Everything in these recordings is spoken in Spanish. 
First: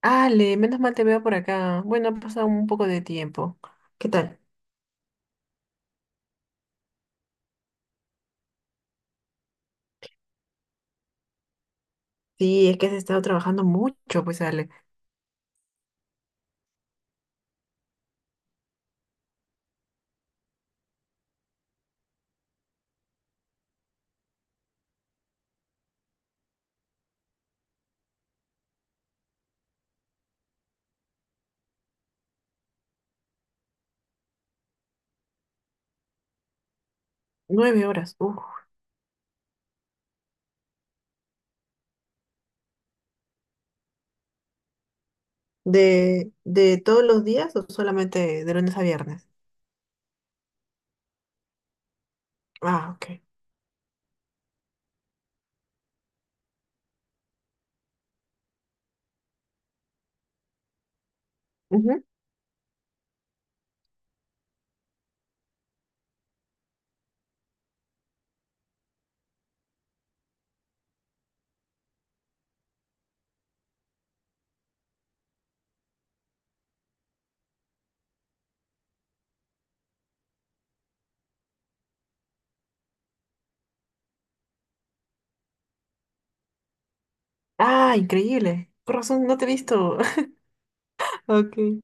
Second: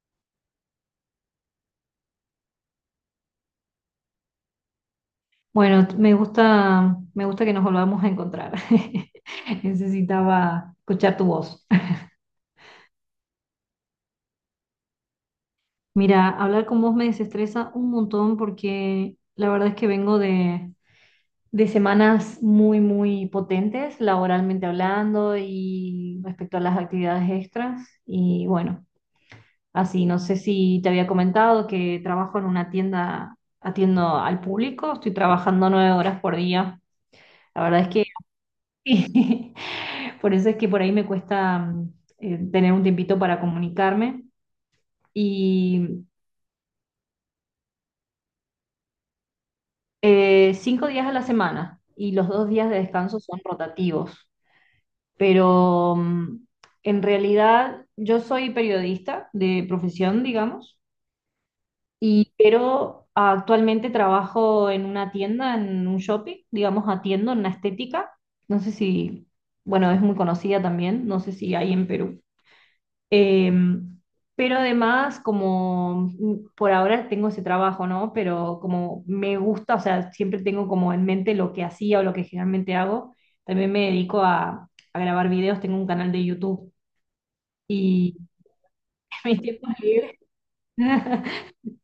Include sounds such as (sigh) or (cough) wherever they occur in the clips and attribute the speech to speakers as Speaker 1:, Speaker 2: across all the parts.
Speaker 1: Ale, menos mal te veo por acá. Bueno, ha pasado un poco de tiempo. ¿Qué tal?
Speaker 2: Bueno, me gusta que nos volvamos a encontrar. (laughs) Necesitaba escuchar tu voz.
Speaker 1: Sí, es que has estado trabajando mucho, pues Ale.
Speaker 2: (laughs) Mira, hablar con vos me desestresa un montón porque la verdad es que vengo de semanas muy, muy potentes, laboralmente hablando y respecto a las actividades extras. Y bueno, así, no sé si te había comentado que trabajo en una tienda, atiendo al público, estoy trabajando 9 horas por día. La verdad
Speaker 1: Nueve
Speaker 2: es
Speaker 1: horas. Uf.
Speaker 2: sí. (laughs) Por eso es que por ahí me cuesta tener un tiempito para comunicarme. Y
Speaker 1: ¿De todos los días o solamente de lunes a viernes?
Speaker 2: 5 días a la semana y los dos días de
Speaker 1: Ah,
Speaker 2: descanso
Speaker 1: ok.
Speaker 2: son rotativos. Pero en realidad yo soy periodista de profesión, digamos,
Speaker 1: Ujú.
Speaker 2: pero actualmente trabajo en una tienda, en un shopping, digamos, atiendo en la estética. No sé si, bueno, es muy conocida también, no sé si hay en Perú. Em, pero además, como por ahora tengo ese trabajo, ¿no? Pero como me gusta, o sea, siempre tengo como en mente lo que hacía o lo que generalmente hago. También me dedico a grabar videos, tengo un canal de YouTube
Speaker 1: Ah,
Speaker 2: y
Speaker 1: increíble. Por
Speaker 2: (laughs)
Speaker 1: razón, no
Speaker 2: mis
Speaker 1: te he
Speaker 2: tiempos
Speaker 1: visto.
Speaker 2: libres.
Speaker 1: (laughs)
Speaker 2: (laughs)
Speaker 1: Ok.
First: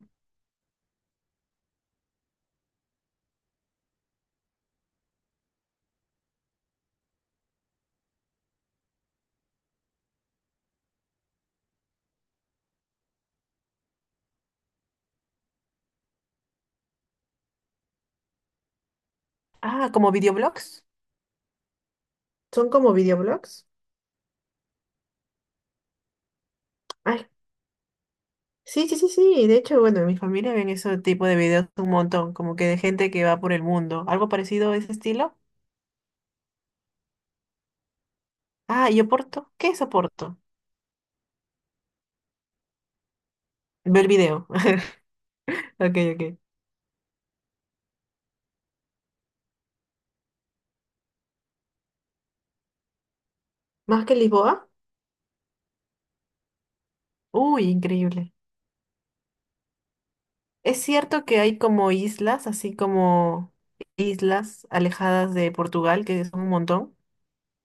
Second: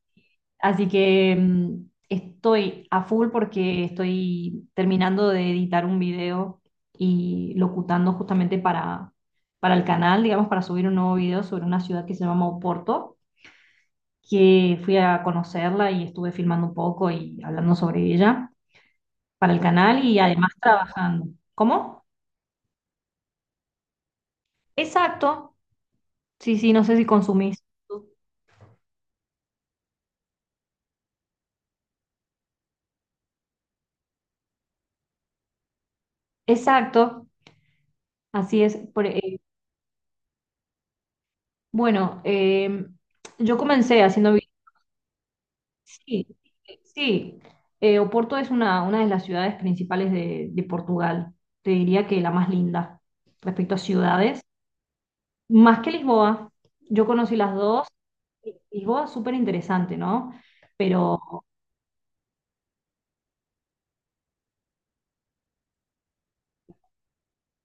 Speaker 2: Así que estoy a full porque estoy terminando de editar un video y locutando justamente para el canal, digamos, para subir un nuevo video sobre una ciudad que se llama Oporto que fui a conocerla y estuve filmando un poco y hablando sobre ella para el
Speaker 1: Ah,
Speaker 2: canal
Speaker 1: ¿como
Speaker 2: y además
Speaker 1: videoblogs?
Speaker 2: trabajando. ¿Cómo?
Speaker 1: ¿Son como videoblogs?
Speaker 2: Exacto. Sí, sí, no sé si
Speaker 1: Ay,
Speaker 2: consumís.
Speaker 1: sí, sí, sí, sí. De hecho, bueno, en mi familia ven ese tipo de videos un montón, como que de gente que va por el mundo. ¿Algo parecido a ese estilo?
Speaker 2: Exacto. Así es.
Speaker 1: Ah, ¿y Oporto? ¿Qué es Oporto?
Speaker 2: Bueno, eh, yo comencé
Speaker 1: Ver video. (laughs) Ok,
Speaker 2: sí,
Speaker 1: ok.
Speaker 2: sí. Oporto es una de las ciudades principales de Portugal. Te diría que la más linda respecto a
Speaker 1: ¿Más que
Speaker 2: ciudades.
Speaker 1: Lisboa?
Speaker 2: Más que Lisboa, yo conocí las
Speaker 1: Uy,
Speaker 2: dos.
Speaker 1: increíble.
Speaker 2: Lisboa es súper interesante, ¿no?
Speaker 1: Es
Speaker 2: Pero
Speaker 1: cierto que hay como islas, así como islas alejadas de Portugal, que son un montón.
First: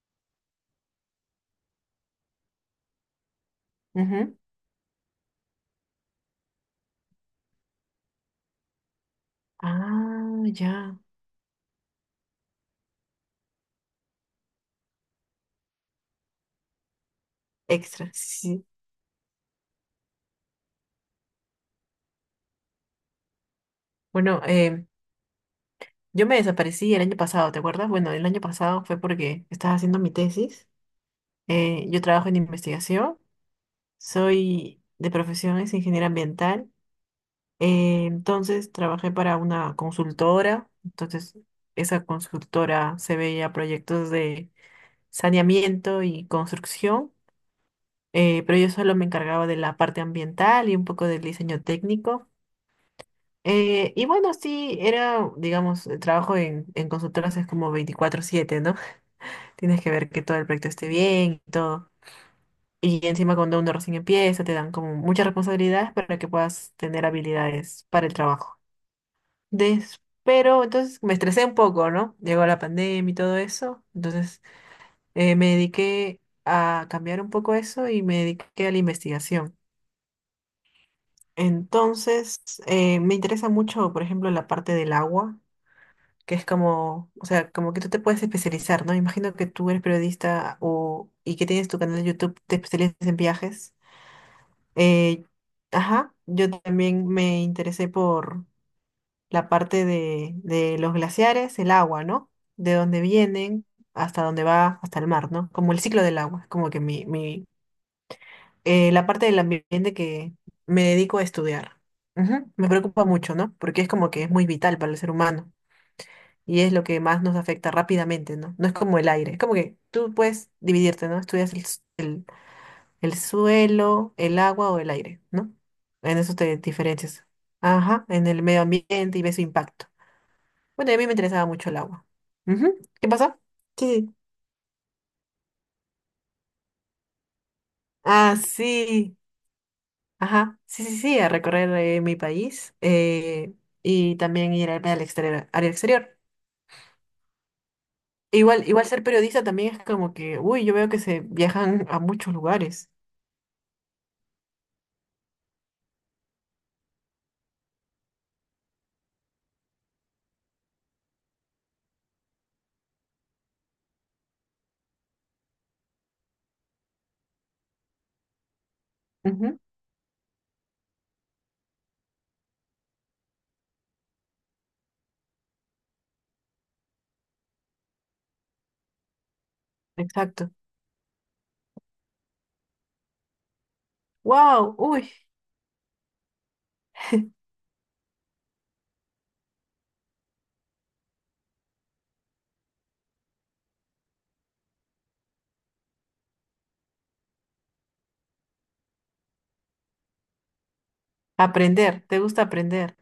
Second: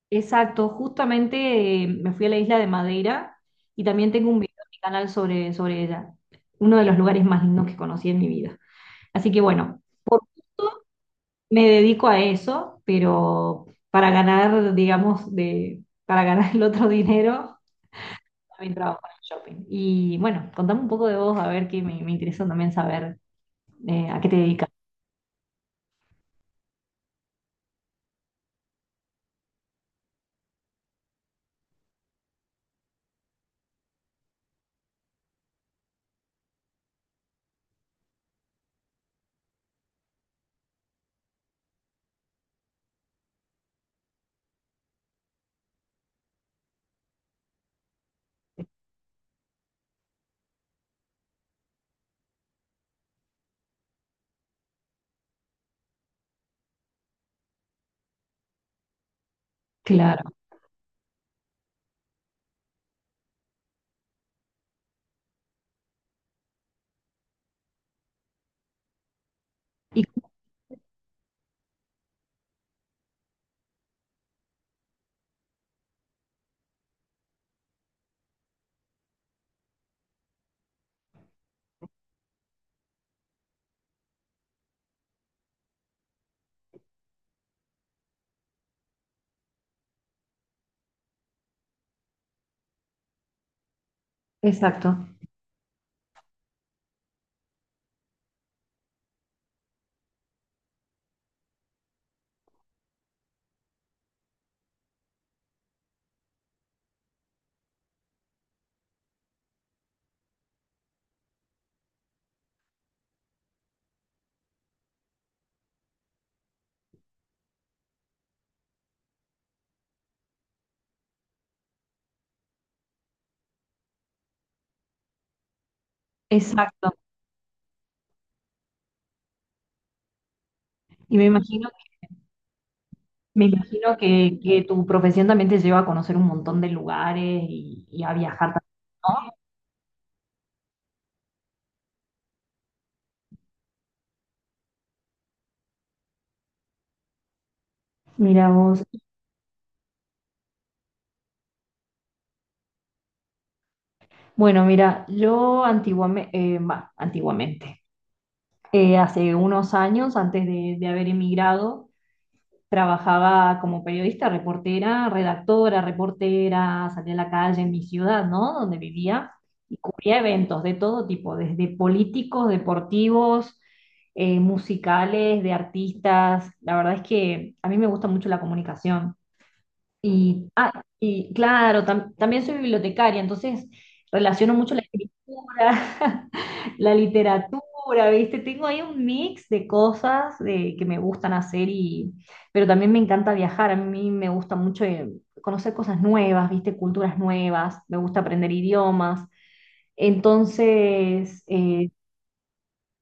Speaker 2: exacto, justamente me fui a la isla de Madeira y también tengo
Speaker 1: Ujú.
Speaker 2: un video en mi canal sobre ella, uno de los lugares más lindos que conocí en mi vida. Así que bueno,
Speaker 1: Ah, ya.
Speaker 2: me dedico a eso, pero para ganar, digamos, para ganar el otro dinero,
Speaker 1: Extra, sí.
Speaker 2: también trabajo en el shopping. Y bueno, contame un poco de vos, a ver que me interesa también saber a qué te
Speaker 1: Bueno,
Speaker 2: dedicas.
Speaker 1: yo me desaparecí el año pasado, ¿te acuerdas? Bueno, el año pasado fue porque estaba haciendo mi tesis. Yo trabajo en investigación, soy de profesión es ingeniera ambiental. Entonces trabajé para una consultora, entonces esa consultora se veía proyectos de saneamiento y construcción, pero yo solo me encargaba de la parte ambiental y un poco del diseño técnico. Y bueno, sí, era, digamos, el trabajo en consultoras es como 24/7, ¿no? (laughs) Tienes que ver que
Speaker 2: Claro.
Speaker 1: todo el proyecto esté bien y todo. Y encima cuando uno recién empieza, te dan como muchas responsabilidades para que puedas tener habilidades para el trabajo.
Speaker 2: Y,
Speaker 1: Pero entonces me estresé un poco, ¿no? Llegó la pandemia y todo eso. Entonces me dediqué a cambiar un poco eso y me dediqué a la investigación. Entonces me interesa mucho, por ejemplo, la parte del agua, que es como, o sea, como que tú te puedes especializar, ¿no? Imagino que tú eres periodista o, y que tienes tu canal de YouTube, te especializas en viajes.
Speaker 2: exacto.
Speaker 1: Eh, ajá, yo también me interesé la parte de los glaciares, el agua, ¿no? De dónde vienen hasta dónde va, hasta el mar, ¿no? Como el ciclo del agua, es como que la parte del ambiente que me dedico a estudiar. Ujú. Me preocupa mucho, ¿no? Porque es como que es muy vital para el ser humano y es lo que más nos afecta rápidamente, ¿no? No es como el aire, es como que tú puedes dividirte, ¿no? Estudias el suelo, el agua o el aire, ¿no? En eso te
Speaker 2: Exacto.
Speaker 1: diferencias. Ajá, en el medio ambiente y ves su impacto. Bueno, y a mí me
Speaker 2: Y
Speaker 1: interesaba mucho el agua. Ujú. ¿Qué pasó?
Speaker 2: me imagino
Speaker 1: Sí, sí.
Speaker 2: que tu profesión también te lleva a conocer un montón de lugares y a
Speaker 1: Ah,
Speaker 2: viajar también,
Speaker 1: sí.
Speaker 2: ¿no?
Speaker 1: Ajá. Sí, sí, sí, a recorrer mi país, y también ir al, al exterior, al exterior.
Speaker 2: Mira
Speaker 1: Igual,
Speaker 2: vos.
Speaker 1: igual ser periodista también es como que, uy, yo veo que se viajan a muchos lugares.
Speaker 2: Bueno, mira, yo antiguamente, antiguamente, hace unos años, antes de haber emigrado, trabajaba como periodista, reportera, redactora, reportera, salía a la calle en mi ciudad, ¿no? Donde vivía
Speaker 1: Ujú.
Speaker 2: y cubría eventos de todo tipo, desde políticos, deportivos, musicales, de artistas. La verdad es que a mí me gusta mucho la comunicación. Y,
Speaker 1: Exacto.
Speaker 2: ah, y claro, también soy bibliotecaria, entonces relaciono mucho
Speaker 1: Wow,
Speaker 2: la
Speaker 1: uy.
Speaker 2: escritura, (laughs) la literatura, ¿viste? Tengo ahí un mix de cosas de, que me gustan hacer, y, pero también me encanta viajar, a mí me gusta mucho conocer cosas nuevas, ¿viste? Culturas nuevas, me gusta aprender idiomas. Entonces,
Speaker 1: Aprender, ¿te gusta aprender?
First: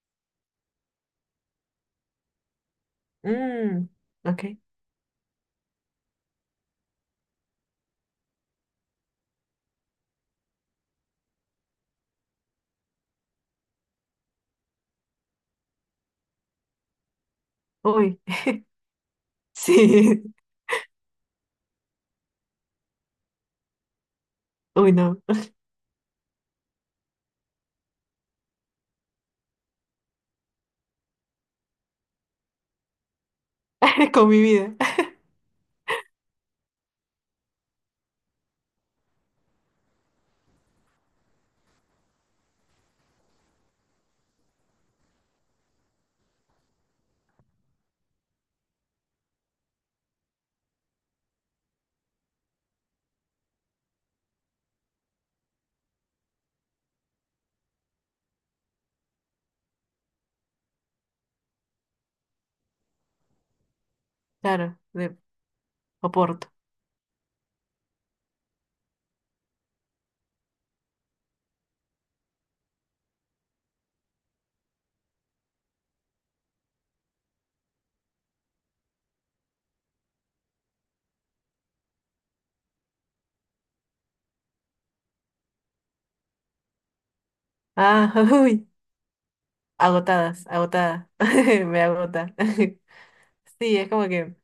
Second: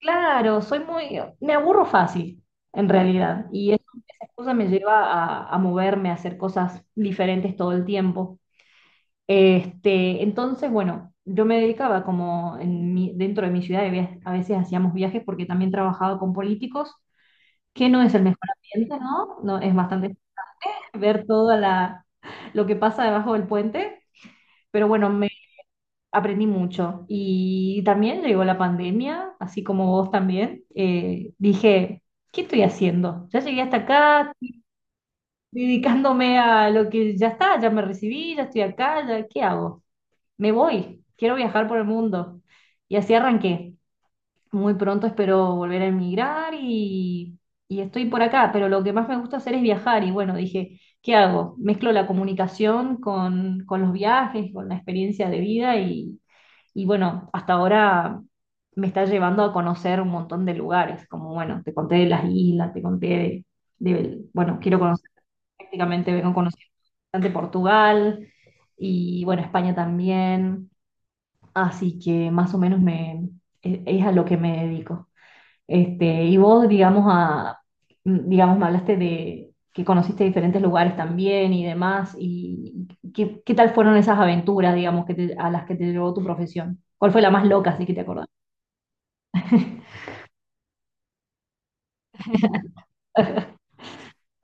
Speaker 2: claro, soy muy, me aburro fácil, en realidad, y eso,
Speaker 1: Mm,
Speaker 2: esa excusa
Speaker 1: ok.
Speaker 2: me lleva a moverme, a hacer cosas diferentes todo el tiempo. Este, entonces, bueno, yo me dedicaba como dentro de mi ciudad, a veces hacíamos viajes porque también trabajaba con políticos, que no es
Speaker 1: Uy,
Speaker 2: el mejor ambiente, ¿no? No,
Speaker 1: (laughs)
Speaker 2: es bastante
Speaker 1: sí.
Speaker 2: (laughs) ver toda la, lo que pasa debajo del puente, pero
Speaker 1: Uy,
Speaker 2: bueno,
Speaker 1: no.
Speaker 2: aprendí mucho y también llegó la pandemia, así como vos también. Dije, ¿qué estoy haciendo? Ya llegué hasta
Speaker 1: (laughs)
Speaker 2: acá,
Speaker 1: Con mi
Speaker 2: estoy
Speaker 1: vida.
Speaker 2: dedicándome a lo que ya está, ya me recibí, ya estoy acá, ya- ¿qué hago? Me voy, quiero viajar por el mundo. Y así arranqué. Muy pronto espero volver a emigrar y estoy por acá, pero lo que más me gusta hacer es viajar y bueno, dije, ¿qué hago? Mezclo la comunicación con los viajes, con la experiencia de vida y bueno, hasta ahora me está llevando a conocer un montón de lugares, como bueno, te conté de las islas, te conté de- bueno, quiero
Speaker 1: Claro,
Speaker 2: conocer
Speaker 1: de
Speaker 2: prácticamente, vengo
Speaker 1: Oporto.
Speaker 2: conociendo bastante Portugal y bueno, España también, así que más o menos me, es a lo que me dedico. Este, y vos, digamos, a, digamos, me hablaste de que conociste diferentes lugares también y demás, y qué, qué tal fueron esas aventuras, digamos, a las que te llevó tu profesión. ¿Cuál fue la más loca, así que te
Speaker 1: Ah,
Speaker 2: acordás?
Speaker 1: (laughs) uy. Agotadas, agotada. (laughs) Me agota. (laughs) Sí, es como que,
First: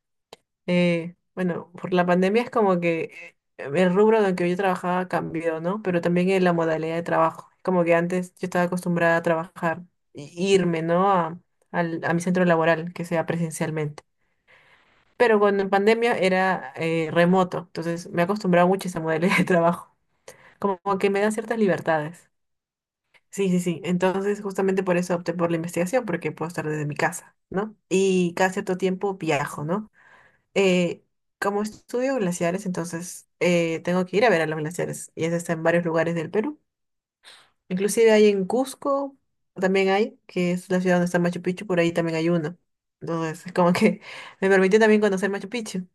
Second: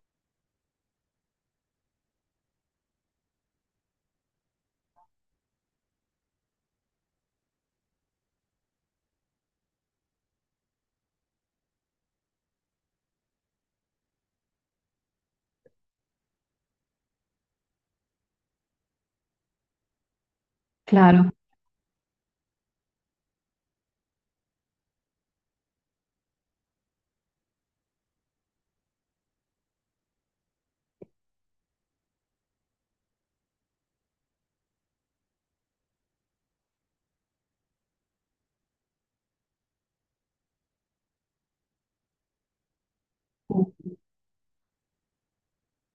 Speaker 1: bueno, por la pandemia es como que el rubro en el que yo trabajaba cambió, ¿no? Pero también en la modalidad de trabajo. Como que antes yo estaba acostumbrada a trabajar, y irme, ¿no? A, a mi centro laboral, que sea presencialmente. Pero cuando en pandemia era remoto, entonces me he acostumbrado mucho a esa modalidad de (laughs) trabajo. Como que me
Speaker 2: Claro.
Speaker 1: da ciertas libertades. Sí, sí, sí. Entonces, justamente por eso opté por la investigación, porque puedo estar desde mi casa, ¿no? Y cada cierto tiempo viajo, ¿no? Eh, como estudio glaciares, entonces tengo que ir a ver a los glaciares. Y eso está en varios lugares del Perú. Inclusive hay en Cusco, también hay, que es la ciudad donde está Machu Picchu, por ahí también hay uno. Entonces, (laughs) es como que (laughs) me permitió también conocer Machu Picchu.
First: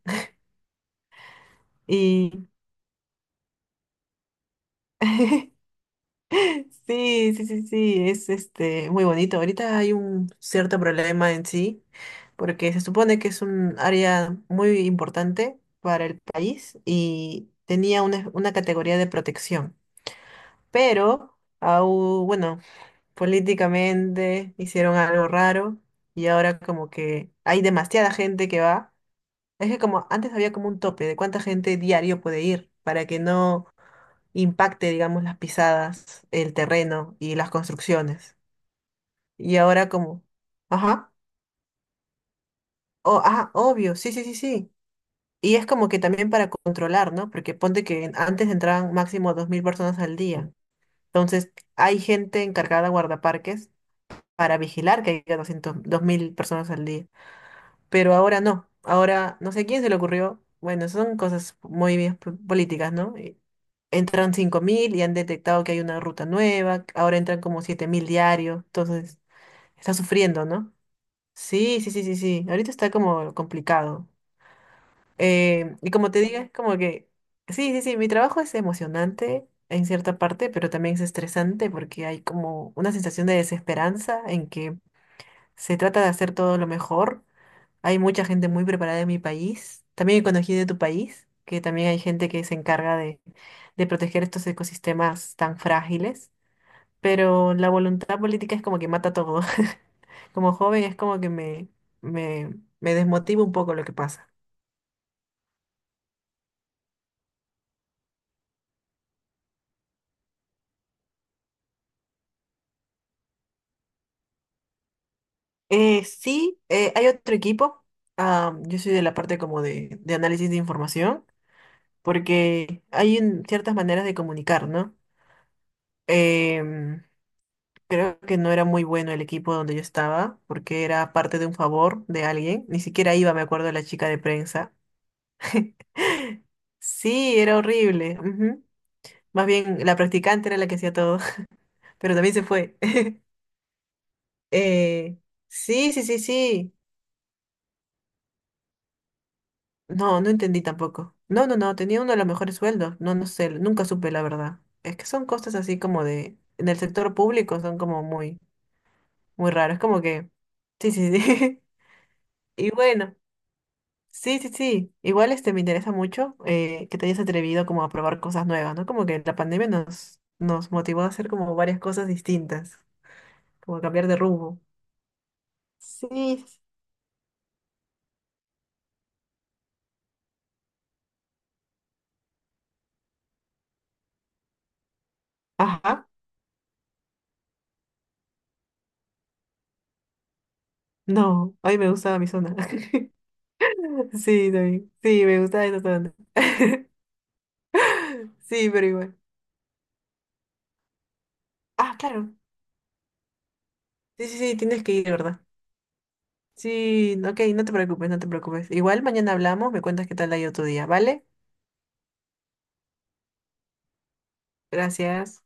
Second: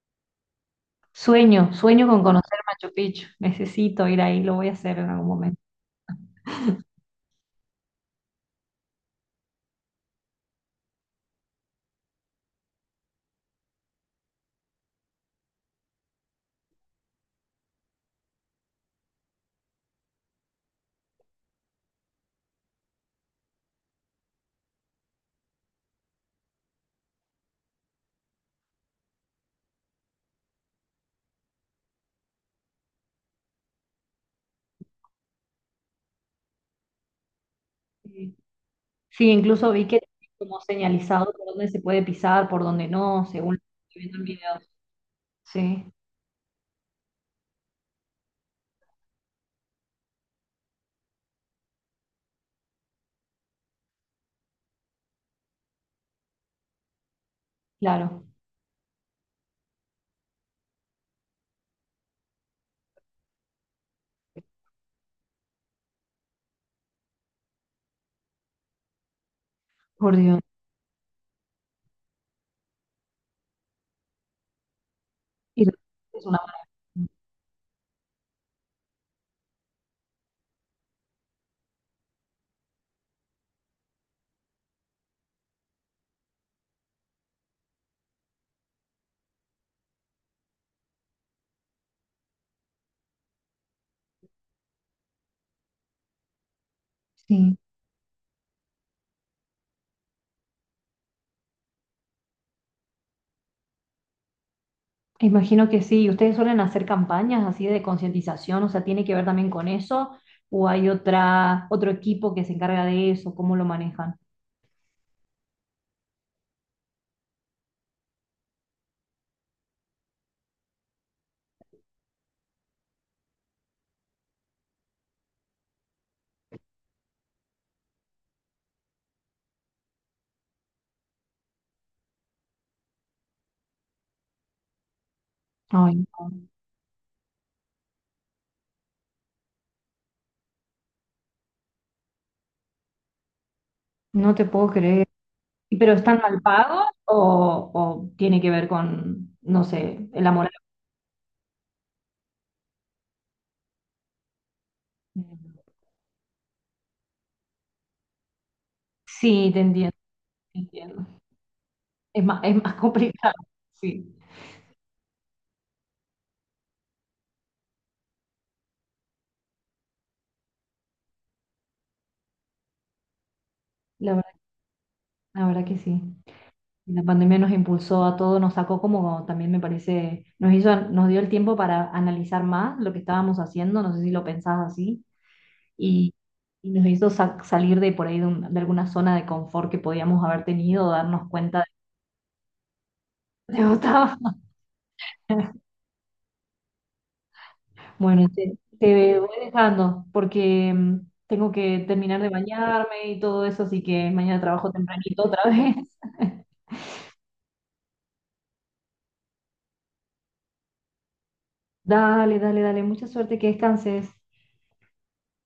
Speaker 2: Sueño, sueño con
Speaker 1: Y
Speaker 2: conocer Machu Picchu. Necesito ir ahí, lo voy a hacer en algún momento.
Speaker 1: (laughs) sí, sí, sí, sí, es este muy bonito. Ahorita hay un cierto problema en sí, porque se supone que es un área muy importante para el país y tenía una categoría de protección. Pero, bueno, políticamente hicieron algo raro y ahora como que hay demasiada gente que va. Es que como antes había como un tope de cuánta gente diario puede ir para que no impacte, digamos, las pisadas, el terreno y las
Speaker 2: Sí,
Speaker 1: construcciones.
Speaker 2: sí,
Speaker 1: Y
Speaker 2: incluso vi
Speaker 1: ahora
Speaker 2: que
Speaker 1: como,
Speaker 2: tiene como
Speaker 1: ajá,
Speaker 2: señalizado por dónde se puede pisar, por dónde
Speaker 1: oh,
Speaker 2: no,
Speaker 1: ah,
Speaker 2: según lo
Speaker 1: obvio,
Speaker 2: que vi
Speaker 1: sí, sí,
Speaker 2: en
Speaker 1: sí,
Speaker 2: videos.
Speaker 1: sí. Y es como
Speaker 2: Sí,
Speaker 1: que también para controlar, ¿no? Porque ponte que antes entraban máximo 2.000 personas al día. Entonces, hay gente encargada de guardaparques para vigilar que haya 202.000 personas al día. Pero
Speaker 2: claro.
Speaker 1: ahora no. Ahora no sé quién se le ocurrió. Bueno, son cosas muy bien políticas, ¿no? Y entran 5.000 y han detectado que hay una ruta nueva, ahora entran como 7.000 diarios, entonces está
Speaker 2: Por Dios.
Speaker 1: sufriendo, ¿no? Sí, sí, sí, sí, sí, ahorita está como complicado.
Speaker 2: Y es
Speaker 1: Y como te
Speaker 2: una
Speaker 1: diga, es como que,
Speaker 2: maravilla.
Speaker 1: sí, sí, sí, mi trabajo es emocionante en cierta parte, pero también es estresante porque hay como una sensación de desesperanza en que se trata de hacer todo lo mejor. Hay mucha gente muy preparada en mi país. También conocí de tu país, que también hay gente que se encarga de proteger estos ecosistemas tan frágiles. Pero
Speaker 2: Sí,
Speaker 1: la voluntad política es como que mata todo. (laughs) Como joven es como que me, me desmotiva un poco lo que pasa.
Speaker 2: imagino que sí. ¿Ustedes suelen hacer campañas así de concientización? O sea, ¿tiene que ver también con eso? ¿O hay otra, otro equipo que se encarga de eso? ¿Cómo lo manejan?
Speaker 1: Sí, hay otro equipo. Ah, yo soy de la parte como de análisis de información, porque ciertas maneras de comunicar, ¿no? Em, creo que no era muy bueno el equipo donde yo estaba, porque era parte de un favor de alguien. Ni siquiera iba, me acuerdo, la chica de prensa.
Speaker 2: Ay, no,
Speaker 1: (laughs) Sí, era horrible. Ujú. Más bien, la practicante era la que hacía todo, (laughs) pero también se fue. (laughs)
Speaker 2: no te puedo creer.
Speaker 1: Eh,
Speaker 2: ¿Y
Speaker 1: sí,
Speaker 2: pero
Speaker 1: sí,
Speaker 2: están
Speaker 1: sí,
Speaker 2: mal
Speaker 1: sí.
Speaker 2: pagos o tiene que ver con, no sé,
Speaker 1: No,
Speaker 2: el
Speaker 1: no
Speaker 2: amor? A
Speaker 1: entendí
Speaker 2: la-
Speaker 1: tampoco. No, no, no, tenía uno de los mejores sueldos. No, no sé, nunca supe la verdad. Es que son cosas así como de, en el sector público son como muy,
Speaker 2: sí,
Speaker 1: muy
Speaker 2: te
Speaker 1: raros. Es
Speaker 2: entiendo,
Speaker 1: como que,
Speaker 2: te
Speaker 1: sí,
Speaker 2: entiendo.
Speaker 1: sí, sí.
Speaker 2: Es
Speaker 1: (laughs) Y
Speaker 2: más (laughs)
Speaker 1: bueno.
Speaker 2: complicado. Sí,
Speaker 1: Sí, sí, sí. Igual este me interesa mucho que te hayas atrevido como a probar cosas nuevas, ¿no? Como que la pandemia nos motivó a hacer como varias cosas distintas, como a cambiar
Speaker 2: la
Speaker 1: de
Speaker 2: verdad,
Speaker 1: rumbo.
Speaker 2: la verdad que sí.
Speaker 1: Sí.
Speaker 2: La pandemia nos impulsó a todos, nos sacó como también me parece, nos hizo, nos dio el tiempo para analizar más lo que estábamos haciendo, no sé si lo pensás así,
Speaker 1: Ajá.
Speaker 2: y, y nos hizo salir de por ahí de, de alguna zona de confort que podíamos haber tenido, darnos
Speaker 1: No,
Speaker 2: cuenta
Speaker 1: a mí me gustaba mi zona. (laughs)
Speaker 2: de que estaba.
Speaker 1: Sí, también. Sí, me gustaba
Speaker 2: (laughs)
Speaker 1: esa zona. (laughs)
Speaker 2: Bueno, te,
Speaker 1: Sí, pero igual.
Speaker 2: te voy dejando porque tengo que
Speaker 1: Ah,
Speaker 2: terminar de
Speaker 1: claro.
Speaker 2: bañarme y todo eso, así que
Speaker 1: Sí, sí,
Speaker 2: mañana
Speaker 1: sí,
Speaker 2: trabajo
Speaker 1: tienes que ir,
Speaker 2: tempranito
Speaker 1: ¿verdad?
Speaker 2: otra vez. (laughs)
Speaker 1: Sí, ok, no te preocupes, no te preocupes. Igual mañana hablamos, me cuentas qué tal ha ido tu día, ¿vale?
Speaker 2: Dale, dale, dale, mucha suerte, que descanses.
Speaker 1: Gracias.